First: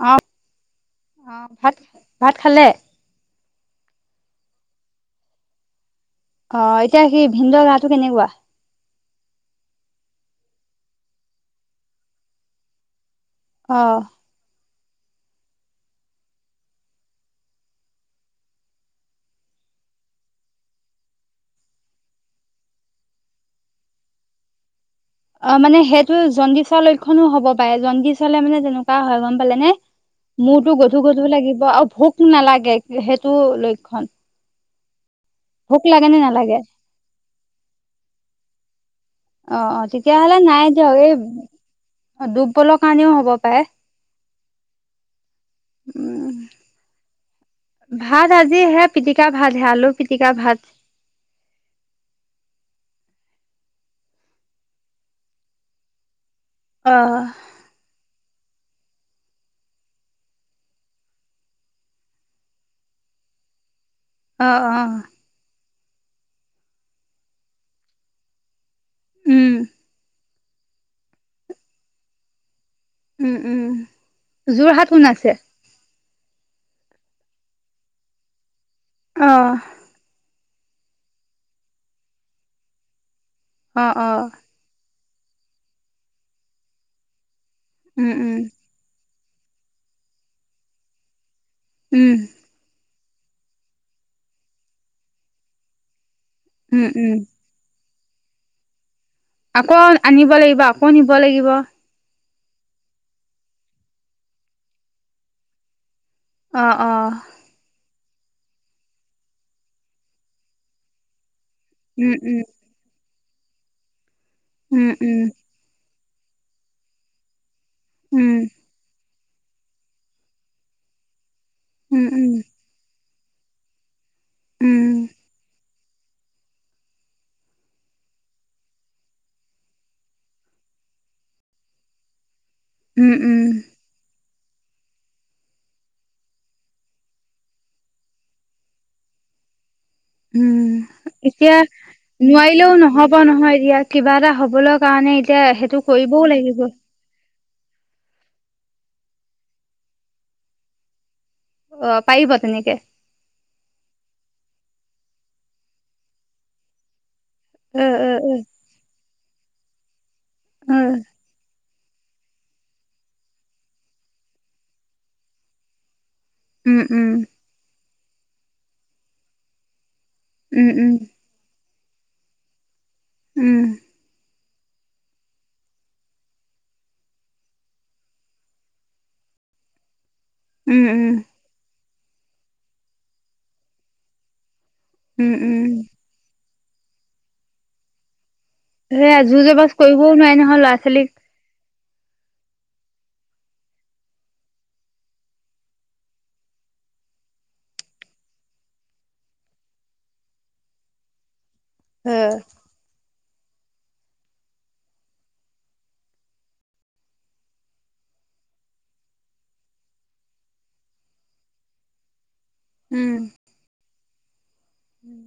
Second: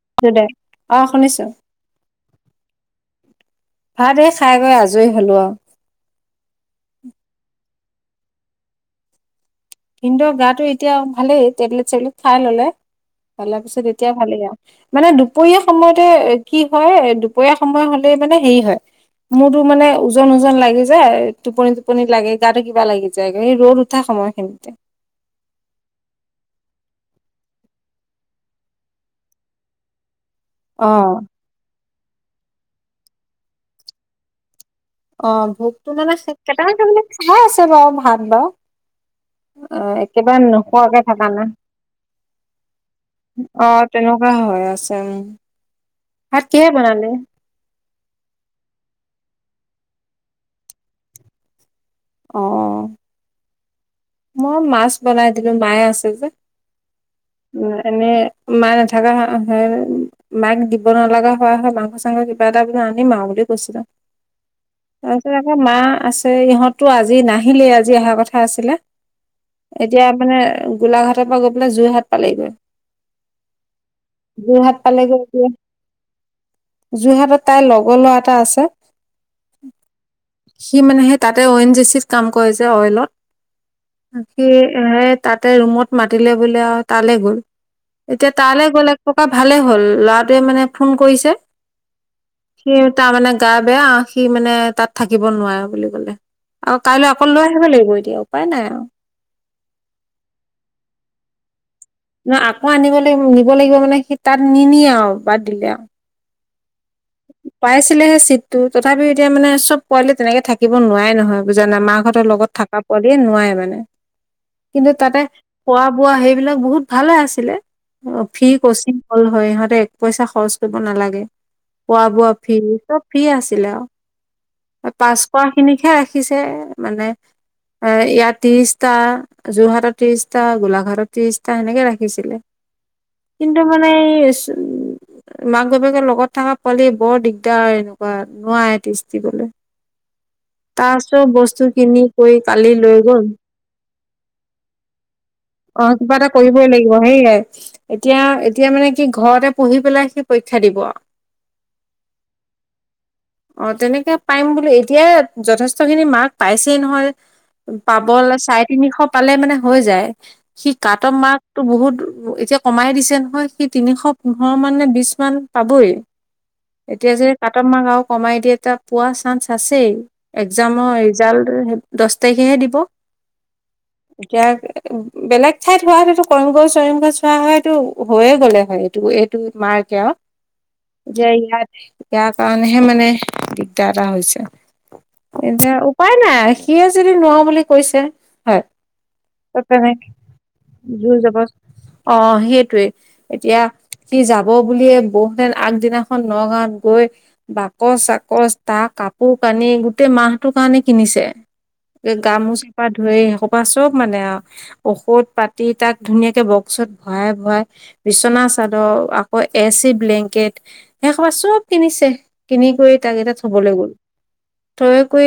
অ অঁহ', অ শুনিছো। ভাত ভাত খালে ভাত এই খাই গৈ আজৰি হ'লো আৰু। অহ', এতিয়া হেৰি ভিনদেউৰ গাটো কেনেকুৱা। ভিনদেউৰ গাটো এতিয়া ভালেই টেবলেট-চেবলেট খাই ল'লে, ভালৰ অ পিছত এতিয়া ভালেই আৰু। মানে দুপৰীয়া সময়তে কি হয় দুপৰীয়া সময় হ'লে মানে হেৰি হয় মোৰতো মানে ওজন-ওজন লাগি যায়, টোপনি-টোপনি লাগে গাটো কিবা লাগি যায়। ৰ'দ উঠা সময়খিনিতে। অ' মানে সেইটো জণ্ডিচৰ লক্ষণো হ'ব পাৰে, জণ্ডিচ হ'লে মানে তেনেকুৱা হয় গ'ম পালে নে। মুৰটো অ গধু-গধু লাগিব, আৰু ভোক নালাগে সেইটো লক্ষণ। অহ, - ভোক ভোকটো লাগে মানে নে নালাগে চবকেইটাই একেলগে খায় আছে বাৰু ভাত বাৰু। অ অ অহ', - তেতিয়াহ'লে একেবাৰে নাই দিয়ক নোখোৱাকে এই থকা নাই। দুৰ্বলৰ কাৰণেও হ'ব পাৰে অঁহ', তেনেকুৱা হয়, আছে উম। উম ভাত কিহেৰে বনালি? ভাত আজি সে পিটিকা ভাত হে আলু পিটিকা ভাত। অঁহ। মই মাছ বনাই দিলো মায়ে আছে যে। অহ। উম, এনেই মা নাথাকা। [unintelligible] মাক দিব নালগা হোৱা হয় মাংস চাংস কিবা এটা আনিম আৰু বুলি কৈছিলো। অ', অ'। তাৰপিছত আকৌ মা আছে ইহঁতো আজি নাহিলেই আজি অহাৰ কথা আছিলে। উম। এতিয়া মানে গোলাঘাটৰ পৰা গৈ পেলাই যোৰহাট পালেগৈ। উম উম যোৰহাট কোন পালেগে আছে এতিয়া। যোৰহাটত তাইৰ লগৰ ল'ৰা এটা আছে। অ সি মানে সেই তাতে অইন জেচিত কাম কৰে যে অইলত। অ অ সি সে তাতে ৰুমত মাতিলে বোলে আৰু তালে গ'ল উম এতিয়া উম তালে গ'লে। ককা ভালে হ'ল ল'ৰাটোৱে মানে ফোন কৰিছে। উম। সি তাৰ মানে গা বেয়া সি মানে তাত থাকিব নোৱাৰে বুলি কলে। আৰু উম কাইলৈ উম অকল লৈ আহিব লাগিব এতিয়া উপায় নাই। আৰু আকৌ আনিব লাগিব আকৌ নিব লাগিব। ন আকৌ আনিব লাগিব নিব লাগিব মানে সি তাত নি নিয়ে আও বাদ দিলে আও। অ অ। পাইছিলেহে চিটটো তথাপিও এতিয়া মানে চব পোৱালি তেনেকে থাকিব নোৱাৰে নহয়। বুজানা উম মাকাহঁতৰ উম লগত থকা পোৱালিয়ে নোৱাৰে মানে উম কিন্তু তাতে। খোৱা বোৱা সেইবিলাক বহুত ভালে আছিলে অ উম ফ্ৰী কচিং। হল হয় ইহঁতে এক পইচা খৰচ কৰিব নালাগে। খোৱা উম বোৱা উম ফ্ৰী চব ফ্ৰীয়ে আছিলে উম উম আও। পাঁচ কৰা খিনিকহে ৰাখিছে মানে এ ইয়াত ত্ৰিশটা। যোৰহাটত ত্ৰিশটা গোলাঘাটত ত্ৰিশটা সেনেকে ৰাখিছিলে। উম উম কিন্তু মানে ইছ মাক বাপেকে লগত থকা। পোৱালি বৰ দিগদাৰ এনেকুৱা নোৱাৰেই টিষ্টদিবলে। উম। [inaudible] এতিয়া কিনি কৰি কালি নোৱাৰিলেও লৈ নহব গ'ল নহয় এতিয়া কিবা এটা হবলৈ কাৰণে এতিয়া হে। অ কিবা এটা কৰিবই লা। [unintelligible] এতিয়া এতিয়া মানে কি ঘৰতে পঢ়ি পেলাই সি পৰীক্ষা দিব। অ পাৰিব তেনেকে। অ তেনেকে পাইম বোলি এতিয়াই যথেষ্ট খিনি মাৰ্ক পাইছেই নহয়। অ পাব অ অ লে চাৰে তিনিশ পালে মানে হৈ যায় সি অ কাট মাৰ্ক। টো বহুত এতিয়া কমাই দিছে নহয় সি তিনিশ পোন্ধৰ মান নে বিশ মান পাবই। উম উম এতিয়া যে কাট মাৰ্ক আৰু কমাই দিয়ে এটা পোৱা চান্স আছেই উম উম একজামৰ। জাল দহ তাৰিখেহে দিব। উম। এতিয়া বেলেগ ঠাইত হোৱাহেটেতো কৰিগ চৰিগ চোৱা হয় সেতু হৈয়ে গ'লে হয় এইটো এ [unintelligible] উম উম যে ইয়াত ইয়াৰ কাৰণেহে মানে দিগদাৰ এটা হৈছে। উম উম। [inaudible] উপায় নাই সিয়ে যদি নোৱাৰো বুলি কৈছে হয়। সেইয়া জুৰ ত' জবজ তেনেকে কৰিবও নোৱাৰি নহয় ল'ৰা ছোৱালীক। [inaudible] অ', সেইটোৱে এতিয়া সি যাব বুলিয়ে বৌহঁতে আগদিনা খন নগাঁৱত গৈ বাকচ চাকচ তাৰ কাপোৰ কানি গোটেই মাহটোৰ কাৰণে কিনিছে। অ এই গামোচা পা ধৰি সেই খোপা চব মানে আৰু। ঔষধ পাতি তাক ধুনীয়াকে বক্সত ভৰাই ভৰাই বিচনা চাদৰ আকৌ এ চি ব্লেংকেট। সেই সোপা চব কিনিছে কিনি কৰি উম তাক এতিয়া থ'বলৈ গ'ল। থৈ কৰি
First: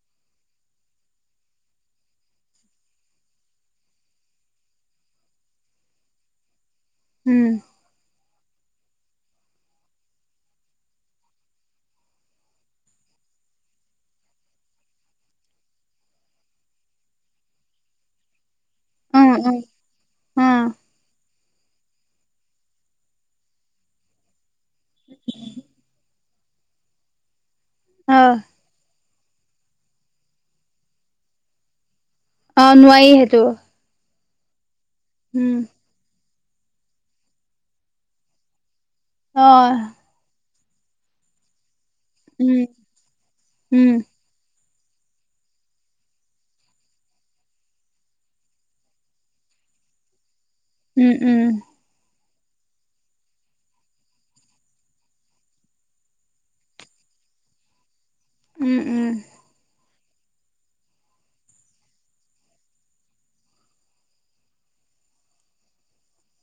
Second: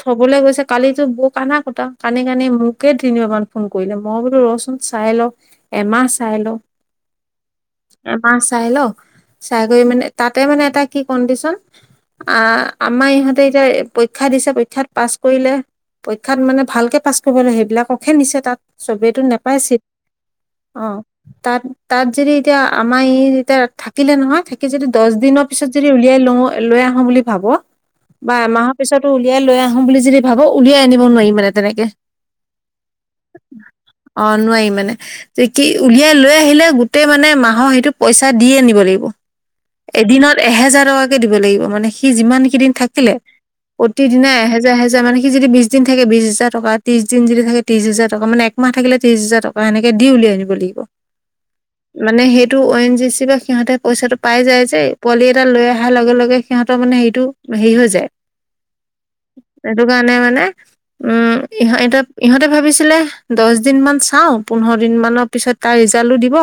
থবলৈ গৈছে কালিতো বৌক আনা কথা কান্দি কান্দি মোকে তিনিবাৰ মান ফোন কৰিলে মই বোলো ৰচোন। চাই লওঁ এমাহ চাই লওঁ। উম। এমাহ চাই লওঁক চাই কৰি মানে তাতে মানে এটা কি কণ্ডিশন আ আমাৰ ইহঁতে এতিয়া পৰীক্ষা দিছে পৰীক্ষাত পাছ কৰিলে পৰীক্ষাত মানে ভালকে পাছ কৰিব লাগে, সেইবিলাককহে নিছে তাত অ চবেইতো অ নেপাই ছিট। অ', তাত তাত যদি এতিয়া আমাৰ ই এতিয়া থাকিলে নহয় থাকি যদি দহ দিনৰ পিছত যদি উলিয়াই লওঁ লৈ আহো বুলি ভাব অ বা এমাহত পিছতো উলিয়াই লৈ আহো বুলি যদি ভাবো, উলিয়াই আনিব নোৱাৰি মানে তেনেকে। অ', নোৱাৰি সেইটো। অ', নোৱাৰি মানে তে উম কি উলিয়াই লৈ আহিলে গোটেই মানে মাহৰ সেইটো পইচা দি আনিব লাগিব। অ'। এদিনত এহেজাৰ টকাকে দিব লাগিব মানে সি যিমান উম, কেইদিন থাকিলে। উম। প্ৰতিদিনে এহেজাৰ এহেজাৰ মানে সি যদি বিশ দিন থাকে বিশ হাজাৰ টকা, তিশ দিন যদি থাকে ত্ৰিশ হাজাৰ টকা মানে একমাহ থাকিলে ত্ৰিশ হাজাৰ টকা এনেকে দি উলাই আনিব লাগিব। উম, উম। মানে সেইটো অ এন জি চি পা সিহঁতে পইচাটো পাই যায় যে পোৱালি এটা লৈ অহাৰ লগে লগে সিহঁতৰ মানে হেৰিটো হেৰি হৈ যায়। উম, উম। এইটো কাৰনে মানে উম, ইহ-এ ইহঁতে ভাবিছিলে দহ দিন মান চাওঁ পোন্ধৰ দিন মানৰ পিছত তাৰ ৰিজাল্টটো দিব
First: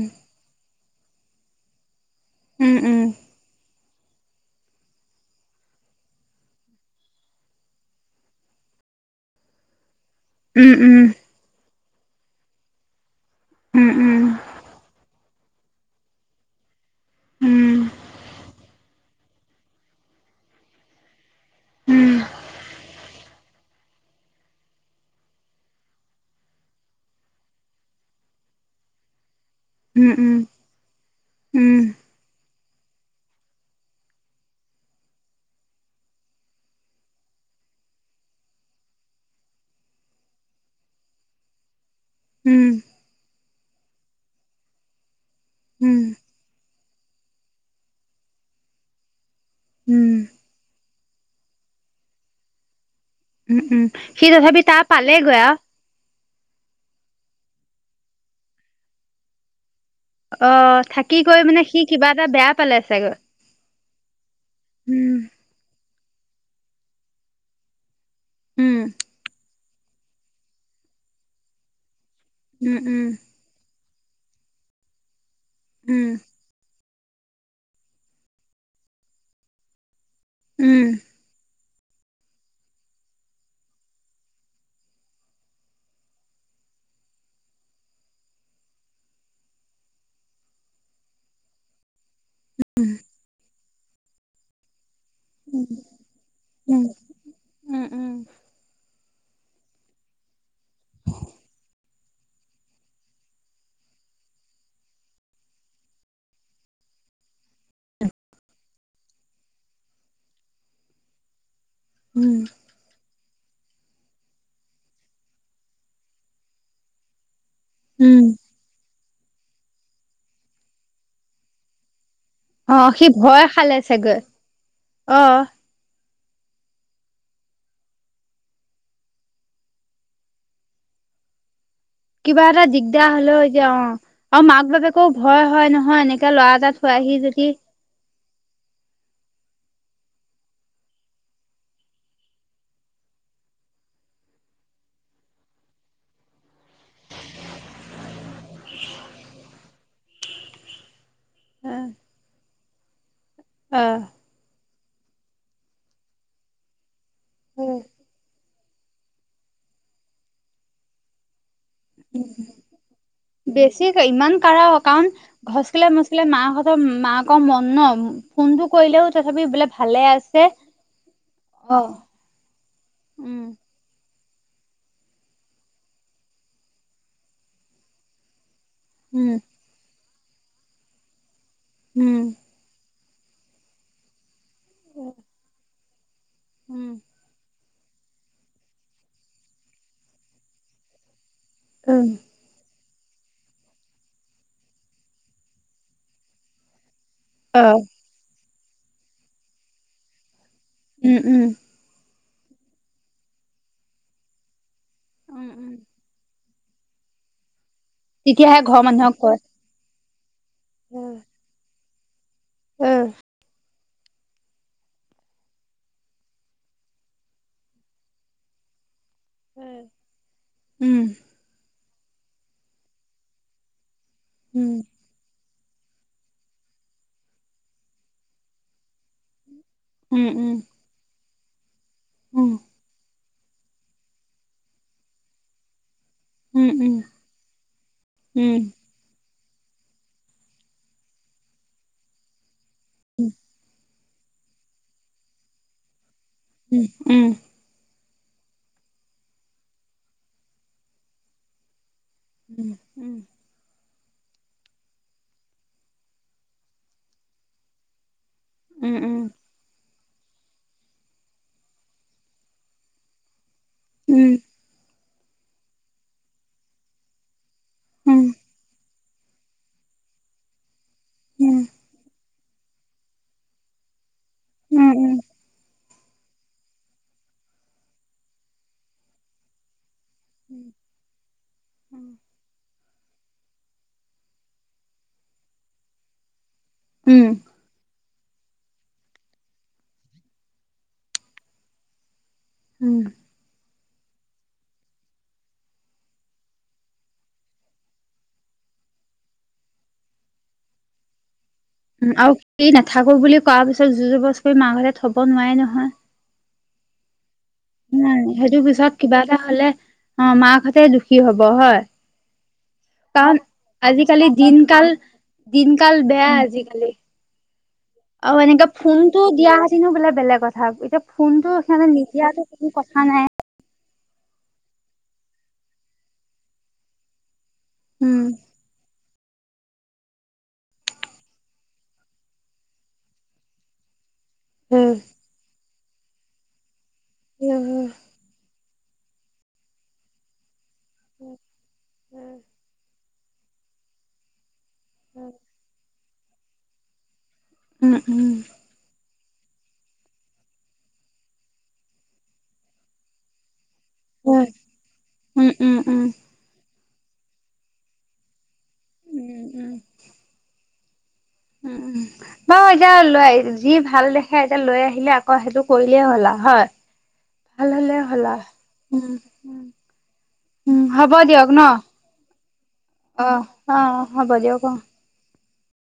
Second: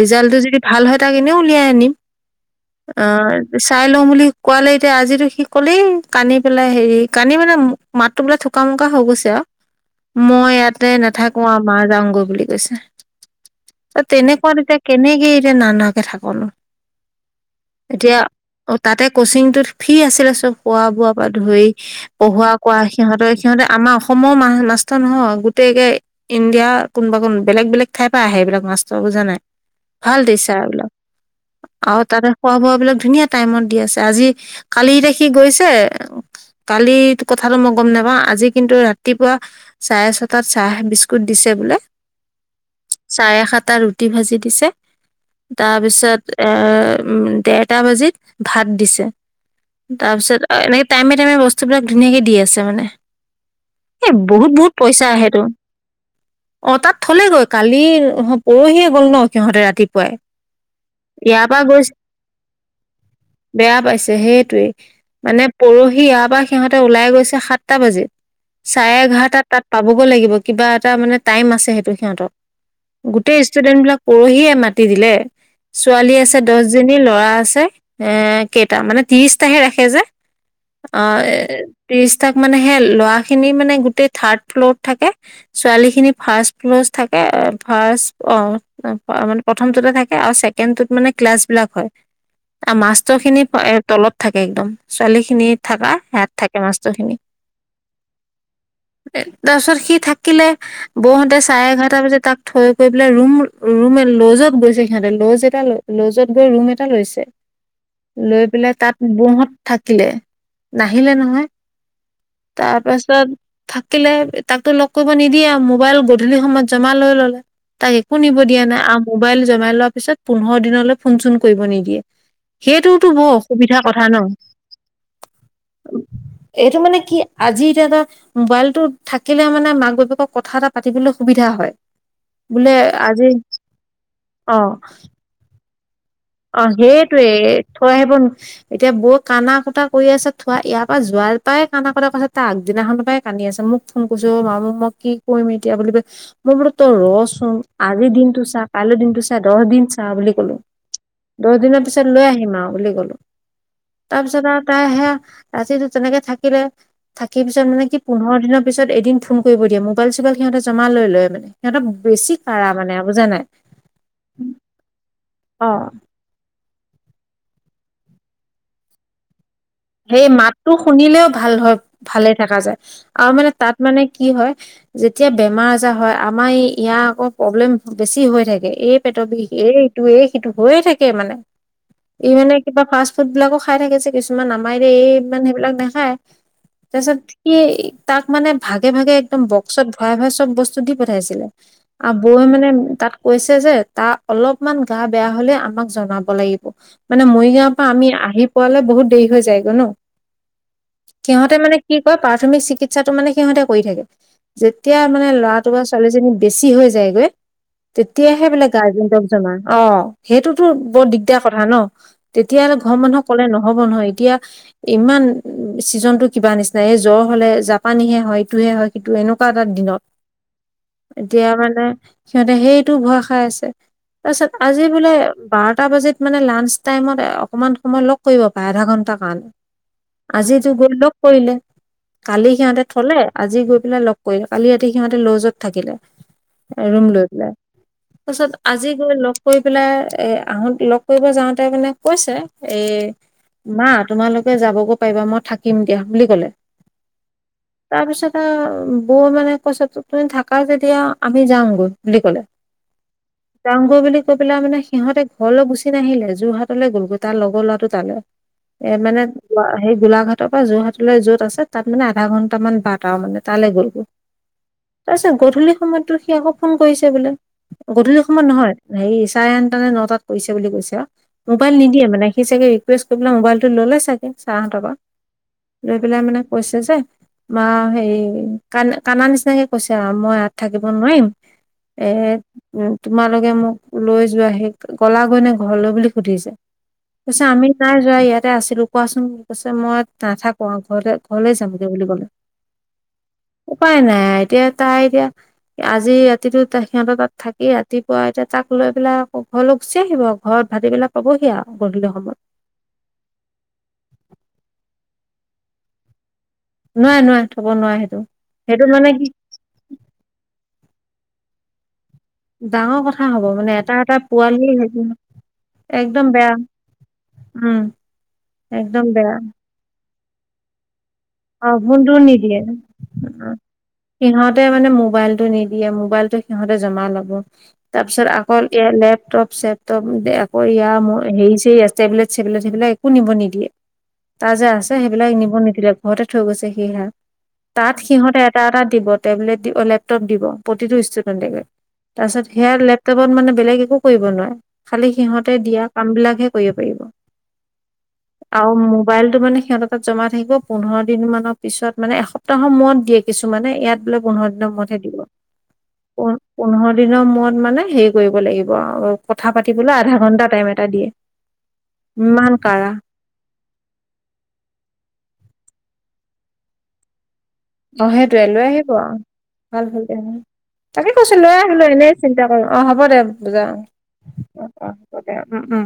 ৰিজাল্টটো যদি ভাল হয় তাক এনেও উলিয়াই আনিম। উম, উম, অ'। চাই লওঁ বুলি কোৱালে এতিয়া আজিটো সি ক'লেই কান্দি পেলাই হেৰি কান্দি মানে মাতটো বোলে থোক মোকা হৈ গৈছে আৰু। [inaudible] মই উম, উম, ইয়াতে উম। নাথাকো আৰু মা যাওঁ গৈ বুলি কৈছে। উম, উম, তেনেকুৱা এতিয়া কেনেকে এতিয়া নানাকে থাকনো। উম, উম, এতিয়া অ' তাতে কচিংটোত ফি আছিলে চব খোৱা বোৱা পা ধৰি পঢ়োৱা কৰা সিহঁতৰ সিহঁতে আমাৰ অসমৰ মাষ্টৰ নহয় গোটেই একে ইণ্ডিয়া কোনোবা কোনো বেলেগ বেলেগ ঠাই পৰা আহে সেইবিলাক মাষ্টৰ বুজা নাই। উম, ভাল উম, টিচাৰ বিলাক উম। আৰু তাতে খোৱা বোৱাবিলাক ধুনীয়া টাইমত দি আছে আজি কালি দেখি গৈছে। কালি কথাটো মই গম নাপাওঁ আজি কিন্তু ৰাতিপুৱা চাৰে ছয় তাত চাহ বিস্কুট দিছে বোলে। উ সাৰে সাত টাত ৰুটি ভাজি দিছে তাৰ পিছত এ উম দেৰটা বাজিত ভাত দিছে উম, তাৰপিছত আ এনে টাইমে টাইমে বস্তুবিলাক ধুনীয়াকে দি আছে মানে উম, উম, এ সি বহুত তথাপি বহুত তাৰ পইচা পালেগৈ আহেটো। আৰু অ তাত থলেগৈ কালি নহ পৰহিয়ে গ'ল ন সিহঁতে ৰাতিপুৱাই অ থাক ইয়া পা গৈছ বেয়া পাইছে সেইটোৱেই উম, মানে। পৰহি ইয়া পা সিহঁতে ওলাই গৈছে সাতটা বাজি, উম, চাৰে এঘাৰটাত তাত পাবগৈ লাগিব কিবা এটা মানে টাইম আছে। সেইটো সিহঁত উম, উম, গোটেই ষ্টুডেন্ট বিলাক পৰহিয়ে মাতি দিলে ছোৱালী আছে দহ জনী ল'ৰা আছে এ কেইটা মানে ত্ৰিৰিশটাহে ৰাখে যে উম, অ এ ত্ৰিশ তাক মানে সে ল'ৰা খিনি মানে গোটেই থাৰ্ড ফ্ল'ত থাকে। ছোৱালী খিনি ফাৰ্ষ্ট ফ্লছ থাকে ফাছ অ তাপা মানে প্ৰথমটোতে থাকে আউ চে কেণ্ডটোত মানে ক্লাছ বিলাক হয় আ মাষ্টৰ খিনি এ তলত থাকে একদম ছোৱালী খিনি উম। থাকা সেয়াত থাকে উম, মাষ্টৰ খিনি উম, উম, উম, এ তাৰপিছত সি থাকিলে বৌহঁতে চাৰে এঘাৰটা বজাত তাক থৈ কৰি পেলাই ৰুম ৰুমে লজত গৈছে সিহঁতে লজে এটা ল লজত গৈ ৰুম এটা লৈছে লৈ পেলাই তাত বৌহত থাকিলে নাহিলে নহয় উম তাৰপাছত থাকিলে তাকটো লগ কৰিব নিদিয়ে আৰু মোবাইল গধূলি সময়ত জমা লৈ ললে তাক একো উম। নিব দিয়া নাই আ মোবাইল জমাই লোৱা পিছত পোন্ধৰ দিনলৈ ফোন চোন কৰিব নিদিয়ে অ', সি সেইটোওতো ব ভয় খালে অসুবিধা কথা ন চাগৈ অ'। এইটো মানে কি আজি এইটা তা মোবাইলটো থাকিলে মানে মাক বাপেকক কথা এটা পাতিবলৈ সুবিধা হয় কিবা এটা বোলে দিগদাৰ আজি হলেও এতিয়া অ আৰু অ মাক বাপেকও ভয় হয় নহয় এনে কে ল'ৰা অ এটা থোৱাহি সেইটোৱে যদি থৈ আহিবন এতিয়া বৌ কানা কুটা কৰি আছে থোৱা ইয়াৰ পৰা যোৱাৰ পৰাই কানা কুটা কৰিছে তাৰ আগদিনাখনৰ পৰাই কান্দি আছে মোক ফোন কছো মা মই কি কৰিম এতিয়া বুলি পে মোৰ বোলো তই ৰচোন আজিৰ দিনটো চাহ কাইলৈ দিনটো চা দহ দিন চা বুলি কলোঁ দহ দিনৰ অ', পিছত লৈ আহিম আউ বুলি কলো অ তাৰপিছত আৰু তাই সেয়া ৰাতিটো তেনেকে থাকিলে থাকি পিছত মানে কি পোন্ধৰ দিনৰ পিছত এদিন ফোন কৰিব দিয়ে মোবাইল চোবাইল সিহঁতে জমা লৈ লয় মানে সিহঁতৰ উ বেছি কাঢ়া মানে বুজা নাই বেছি ইমান কাঢ়া কাৰণ ঘছ অ খিলা ম চিলে মাকহঁতৰ মাক মন ফোনটো কৰিলেও তথাপি বোলে ভালে সেই আছে মাতটো শুনিলেও ভাল হয় অ', ভালে থাকা যায় আৰু উম, মানে তাত মানে কি হয় যেতিয়া বেমাৰ আজাৰ হয় আমাৰ ইয়াৰ আকৌ প্ৰব্লেম বেছি হৈ থাকে এই পেটৰ উম, বিষ এই ইটো এই সিটো হৈয়ে থাকে মানে উম, ই মানে কিবা ফাৰ্ষ্ট ফুটবিলাকো খাই থাকে যে কিছুমান আমাৰ দে এই ইমান সেইবিলাক নাখায় উম, তাৰ পিছত সি এই তাক মানে ভাগে ভাগে একদম বক্সত ভৰা ভৰা চব বস্তু দি পঠাইছিলে উম, আগ বৌৱে মানে তাত কৈছে যে, তাৰ অলপমান গা বেয়া হ'লে আমাক জনাব লাগিব। মানে মৰিগাঁৱৰ অ', পৰা আমি আহি পোৱালে বহুত দেৰি হৈ যায়গে ন', উম, উম, সিহঁতে মানে কি কয়, প্ৰাথমিক চিকিৎসাটো মানে সিহঁতে কৰি থাকে। যেতিয়া মানে উম, উম, ল'ৰাটো বা ছোৱালীজনী বেছি হৈ যায়গৈ তেতিয়াহে বোলে ঘৰৰ মানুহক গাৰ্জেনটক কয় জনায়। অ', সেইটোতো বৰ উম, দিগদাৰ কথা ন', তেতিয়াহ'লে ঘৰৰ মানুহক ক'লে নহব নহয়, এতিয়া ইমান ছিজনটো কিবা নিচিনা, এই জ্বৰ হ'লে জাপানীহে হয় ইটোহে হয়। এইটো, এনেকুৱা এটা দিনত, উম, এতিয়া মানে সিহঁতে সেইটো ভয় খাই আছে, তাৰ পিছত, উম, আজি বোলে বাৰটা বাজিত মানে লাঞ্চ টাইমত অকমান সময় লগ কৰিব পাৰে, আধা ঘন্টা কাৰণে। উম, উম, আজিতো গৈ লগ কৰিলে, কালি উম, সিহঁতে থলে। আজি গৈ পেলাই লগ কৰিলে, কালি ৰাতি সিহঁতে লজত থাকিলে উম, ৰুম লৈ পেলাই। উম, তাৰপিছত উম, আজি গৈ লগ কৰি পেলাই এ, আহো, লগ কৰিব যাওঁতে মানে কৈছে, এই, মা তোমালোকে যাবগৈ পাৰিবা মই থাকিম দিয়া বুলি ক'লে। উম, উম। তাৰ পিছত, বৌ মানে কৈছ, তুমি থাকা যেতিয়া আমি যামগৈ। বুলি ক'লে। উম, যাওঁগৈ বুলি কৈ পেলাই মানে, সিহঁতে ঘৰলৈ গুচি নাহিলে, যোৰহাটলৈ গ'লগৈ তাৰ লগৰ ল'ৰাটো তালৈ। এ উম, উম, মানে, সেই গোলাঘাটৰ পৰা যোৰহাটলৈ য'ত আছে, তাত মানে আধা ঘণ্টা মান বাট আৰু মানে। তালৈ গ'লগে, উম, তাৰপিছত গধূলি সময়ততো সি আকৌ ফোন কৰিছে বোলে। উম, গধূলি সময়ত নহয়, হেৰি চাৰে আঠটা নে, নটাত কৰিছে বুলি কৈছে আৰু। উম, মোবাইল নিদিয়ে মানে, সি চাগে ৰিকুৱেষ্ট কৰি পেলাই মোবাইলটো ল'লে চাগে চাৰ হঁতৰ উম, পৰা। উম, লৈ পেলাই মানে কৈছে যে, মা হেৰি কান, কান্দা নিচিনাকে কৈছা আৰু মই ইয়াত থাকিব নোৱাৰিম। এ, উম, তোমালোকে মোক লৈ যোৱাহি, গলাগৈ নে ঘৰলৈ বুলি সুধিছে। তাৰ উম, পিছত আমি নাই যোৱা ইয়াত। আছিলো কোৱাচোন, কৈছে মই নাথাকো আৰু ঘৰ ঘৰলৈ যামগে বুলি ক'লে। উম। উপায় নাই এতিয়া, তাই এতিয়া। আজি ৰাতিটো সিহঁতৰ তাত থাকি, ৰাতিপুৱা এতিয়া তাক লৈ পেলাই আকৌ ঘৰলৈ গুচি আহিব। ঘৰত ভাতিবেলা পাবহি আৰু গধুলি সময়ত। সি নাথাকো বুলি কোৱাৰ পিছত, মাকহঁতে জোৰজবৰদষ্টি কৰি থব নোৱাৰে নহয়। নোৱাৰে নোৱাৰে থ'ব ন নাই, সেইটো পিছত কিবা এটা হ'লে অ' মাকহতে দুখী হ'ব হয়। ডাঙৰ কথা কাৰণ হ'ব মানে এটা এটা আজিকালি পোৱালি দিনকাল, সেইটো দিনকাল বেয়া আজিকালি। উম অ', এনেকে একদম ফোনটো বেয়া দিয়া হেঁতেনো বোলে বেলেগ কথা, এতিয়া ফোনটো অ সিহঁতে ফোনটো নিদিয়াতো নিদিয়ে কোনো কথা নাই। সিহঁতে মানে মোবাইলটো নিদিয়ে, মোবাইলটো সিহঁতে জমা ল'ব, উম, তাৰপিছত অকল লেপটপ চেপটপ আকৌ ইয়াৰ হেৰি টেবলেট চেবলেট সেইবিলাক একো নিব নিদিয়ে। [inaudible] তাৰ যে আছে সেইবিলাক নিব নিদিলে, ঘৰতে থৈ গৈছে সি, উম, তাত সিহঁতে এটা এটা দিব টেবলেট দিব, লেপটপ দিব প্ৰতিটো ষ্টুডেণ্টকে। তাৰপিছত সেয়া লেপটপত মানে বেলেগ একো কৰিব নোৱাৰে, খালি সিহঁতে দিয়া কাম বিলাকহে কৰিব পাৰিব। উম উম। আৰু মোবাইলটো মানে সিহঁতৰ তাত জমা থাকিব। পোন্ধৰ দিন মানৰ পিছত মানে এসপ্তাহৰ মূৰত দিয়ে কিছুমানে ইয়াত বোলে উম, পোন্ধৰ দিনৰ মূৰতহে দিব, উম, উম, উম, প পোন্ধৰ দিনৰ মূৰত মানে হেৰি কৰিব লাগিব। উম, কথা উম, পাতিবলৈ আধা ঘন্টা টাইম এটা দিয়ে। ইমান কাঢ়া [unintelligible] লৈ যি ভাল দেখে এতিয়া লৈ আহিলে আকৌ সেইটো কৰিলেই হ'ল আৰু হয়? ভাল হ'লে অ' হ'লা সেইটোয়ে লৈ আহিব আহ উম, ভাল হ'লে হয়। উম, তাকে হ'ব কৈছো দিয়ক লৈ ন' আহিলো এনেই চিন্তা কৰো অঁ হ'ব দে অ', যা অ', হ'ব উম দিয়ক অঁ অ'। অঁ। তাকে, উম উম।